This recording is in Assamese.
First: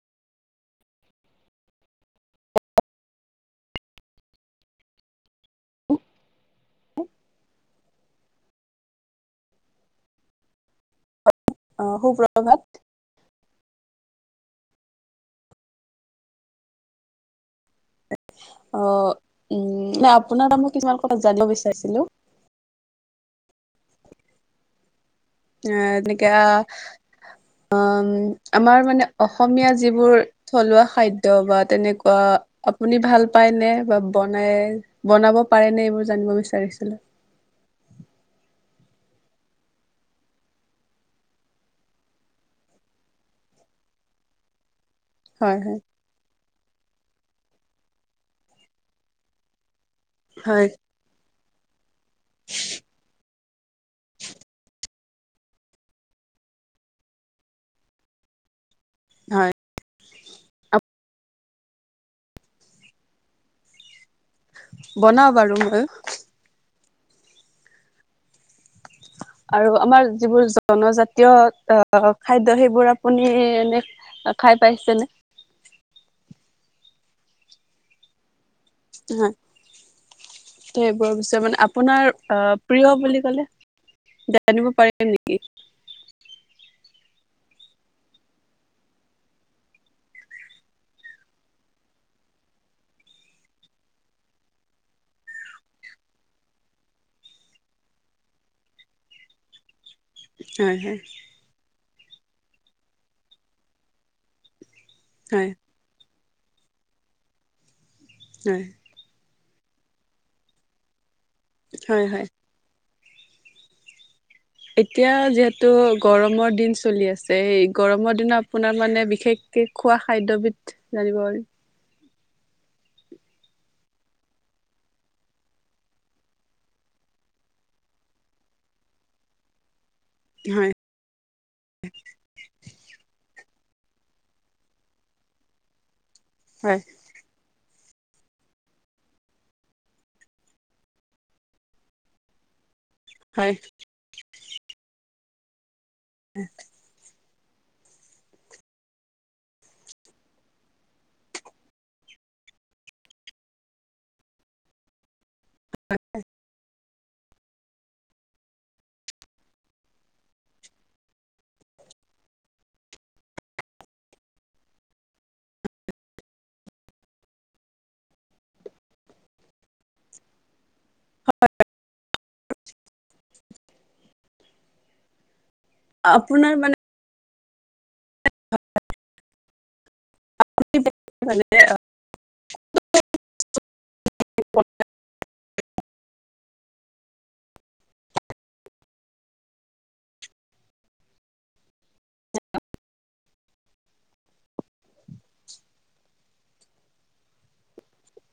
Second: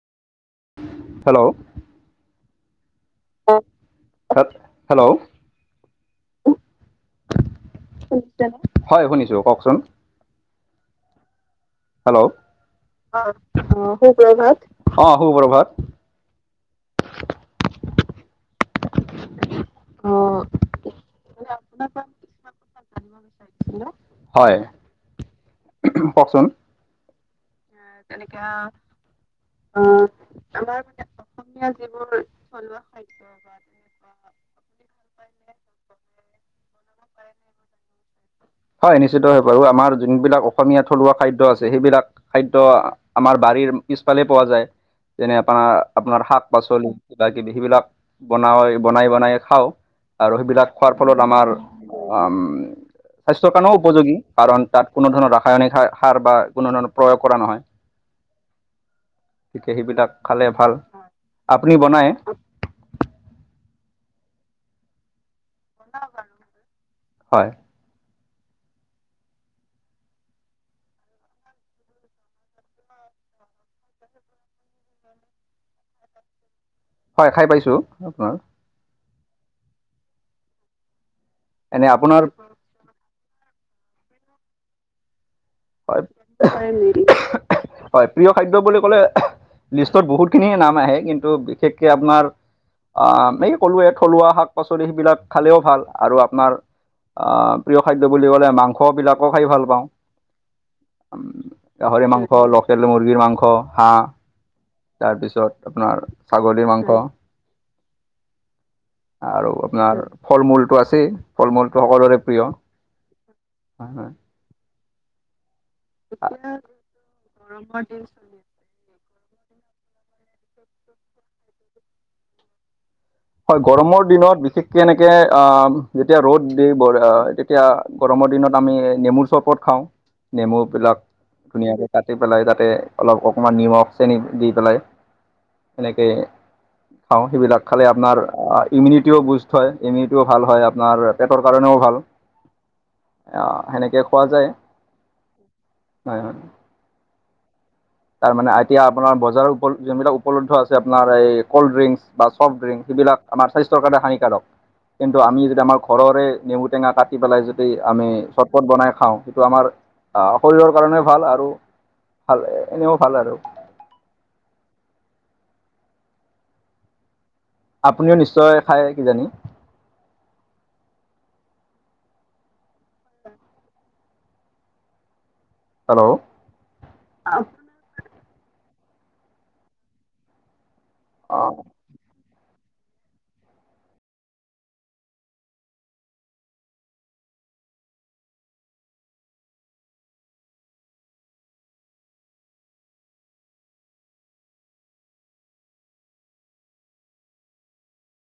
হেল্ল' [inaudible] উম! [inaudible] হেল্ল' [unintelligible] হেল [unintelligible] [inaudible] হয় শুনিছো কওকচোন? অঁ সুপ্ৰভাত। [inaudible] [inaudible] অঁ সুপ্ৰভাত। অঁ সুপ্ৰভাত। অ! উম! আপোনাৰ পৰা মই কিছুমান কথা জানিব বিচাৰিছিলোঁ। [unintelligible] [inaudible] হয়। এ, এনেকা কওকচোন [inaudible] উম! আমাৰ মানে অসমীয়া যিবোৰ [unintelligible] থলুৱা খাদ্য বা তেনেকুৱা আপুনি ভাল পায় নে? [inaudible] বনাই বনাব পাৰেনে এইবোৰ জানিব বিচাৰিছিলোঁ। [inaudible] হয় নিশ্চিতভাৱে পাৰো আমাৰ যোনবিলাক অসমীয়া থলুৱা খাদ্য আছে সেইবিলাক [unintelligible] খাদ্য আমাৰ বাৰীৰ পিছফালে পোৱা যায় যেনে হয় হয় আপোনাৰ [unintelligible] আপোনাৰ শাক-পাচলি কিবাকিবি সেইবিলাক বনাই বনাই বনাই খাওঁ। [unintelligible] আৰু হয় সেইবিলাক খোৱাৰ ফলত আমাৰ [unintelligible] স্বাস্থ্যৰ কাৰণেও উপযোগী কাৰণ তাত কোনো ধৰণৰ ৰাসায়নিক সাৰ-সাৰ বা কোনো ধৰণৰ প্ৰয়োগ কৰা নহয়। [unintelligible] [inaudible] হয়। গতিকে সেইবিলাক খালে ভাল। আপুনি বনাই? [inaudible] বনাওঁ বাৰু মই। [inaudible] [inaudible] হয়। আৰু আমাৰ যিবোৰ জনজাতীয় খাদ্য সেইবোৰ আপুনি এনে [unintelligible] খাই পাইছেনে? [unintelligible] হয় খাই পাইছোঁ। [unintelligible] হয় [inaudible] এইবোৰ [inaudible] মানে আপোনাৰ অ [unintelligible] প্ৰিয় বুলি কলে জানিব পাৰিম নেকি? [unintelligible] হয় [unintelligible] হয় প্ৰিয় খাদ্য বুলি ক'লে লিষ্টত বহুতখিনিয়ে নাম আহে কিন্তু বিশেষকৈ আপোনাৰ [unintelligible] আ এই কলোৱে থলুৱা শাক-পাচলি সেইবিলাক খালেও ভাল আৰু আপোনাৰ [unintelligible] আহ প্ৰিয় খাদ্য বুলি ক'লে মাংস বিলাকো খাই ভাল পাওঁ। [unintelligible] হয়-হয়। [unintelligible] গাহৰি মাংস, লোকেল মুৰ্গীৰ মাংস, হাঁহ হয় তাৰপিছত [inaudible] আপোনাৰ ছাগলীৰ মাংস। [unintelligible] হয়। [unintelligible] আৰু আপোনাৰ ফল-মূলটো আছেই, ফল-মূলটো হয় সকলোৰে হয় প্ৰিয়। [unintelligible] হয়-হয় [unintelligible] এতিয়া যিহেতু গৰমৰ দিন চলি আছে, এই গৰমৰ দিনত আপোনাৰ মানে বিশেষকে খোৱা খাদ্য বিধ জানিব পাৰিম? হয় গৰমৰ দিনত বিশেষকে এনেকে আহ যেতিয়া ৰ'দ দি এতিয়া গৰমৰ দিনত আমি নেমুৰ চৰবত খাওঁ, হয় নেমুবিলাক ধুনীয়াকে কাটি পেলাই তাতে অলপ অকমান নিমখ চেনি দি পেলাই এনেকে হয়। অ সেইবিলাক খালে আপ আপোনাৰ ইমিউনিটিও বুষ্ট হয়। ইমিউনিটিও ভাল হয় আপোনাৰ পেটৰ কাৰণেও ভাল। হয় আহ সেনেকে খোৱা যায়। হয় হয় তাৰমানে এতিয়া আপোনাৰ বজাৰত উপলব্ধ যোনবিলাক উপলব্ধ আছে আপোনাৰ এই ক'ল্ড ড্ৰিংকস বা ছফ্ট ড্ৰিংকস সেইবিলাক আমাৰ স্বাস্থ্যৰ কাৰণে হানিকাৰক। কিন্তু আমি যদি আমাৰ ঘৰৰে নেমু টেঙা কাটি কাটি পেলাই যদি আমি চৰপট বনাই খাওঁ সেইটো আমাৰ শৰীৰৰ কাৰণে ভাল আৰু ভালে এনেও ভাল আৰু। আপুনিও নিশ্চয় খায় কিজানি? হেল্ল। আপোনাৰ মানে অ [unintelligible] [inaudible] [unintelligible]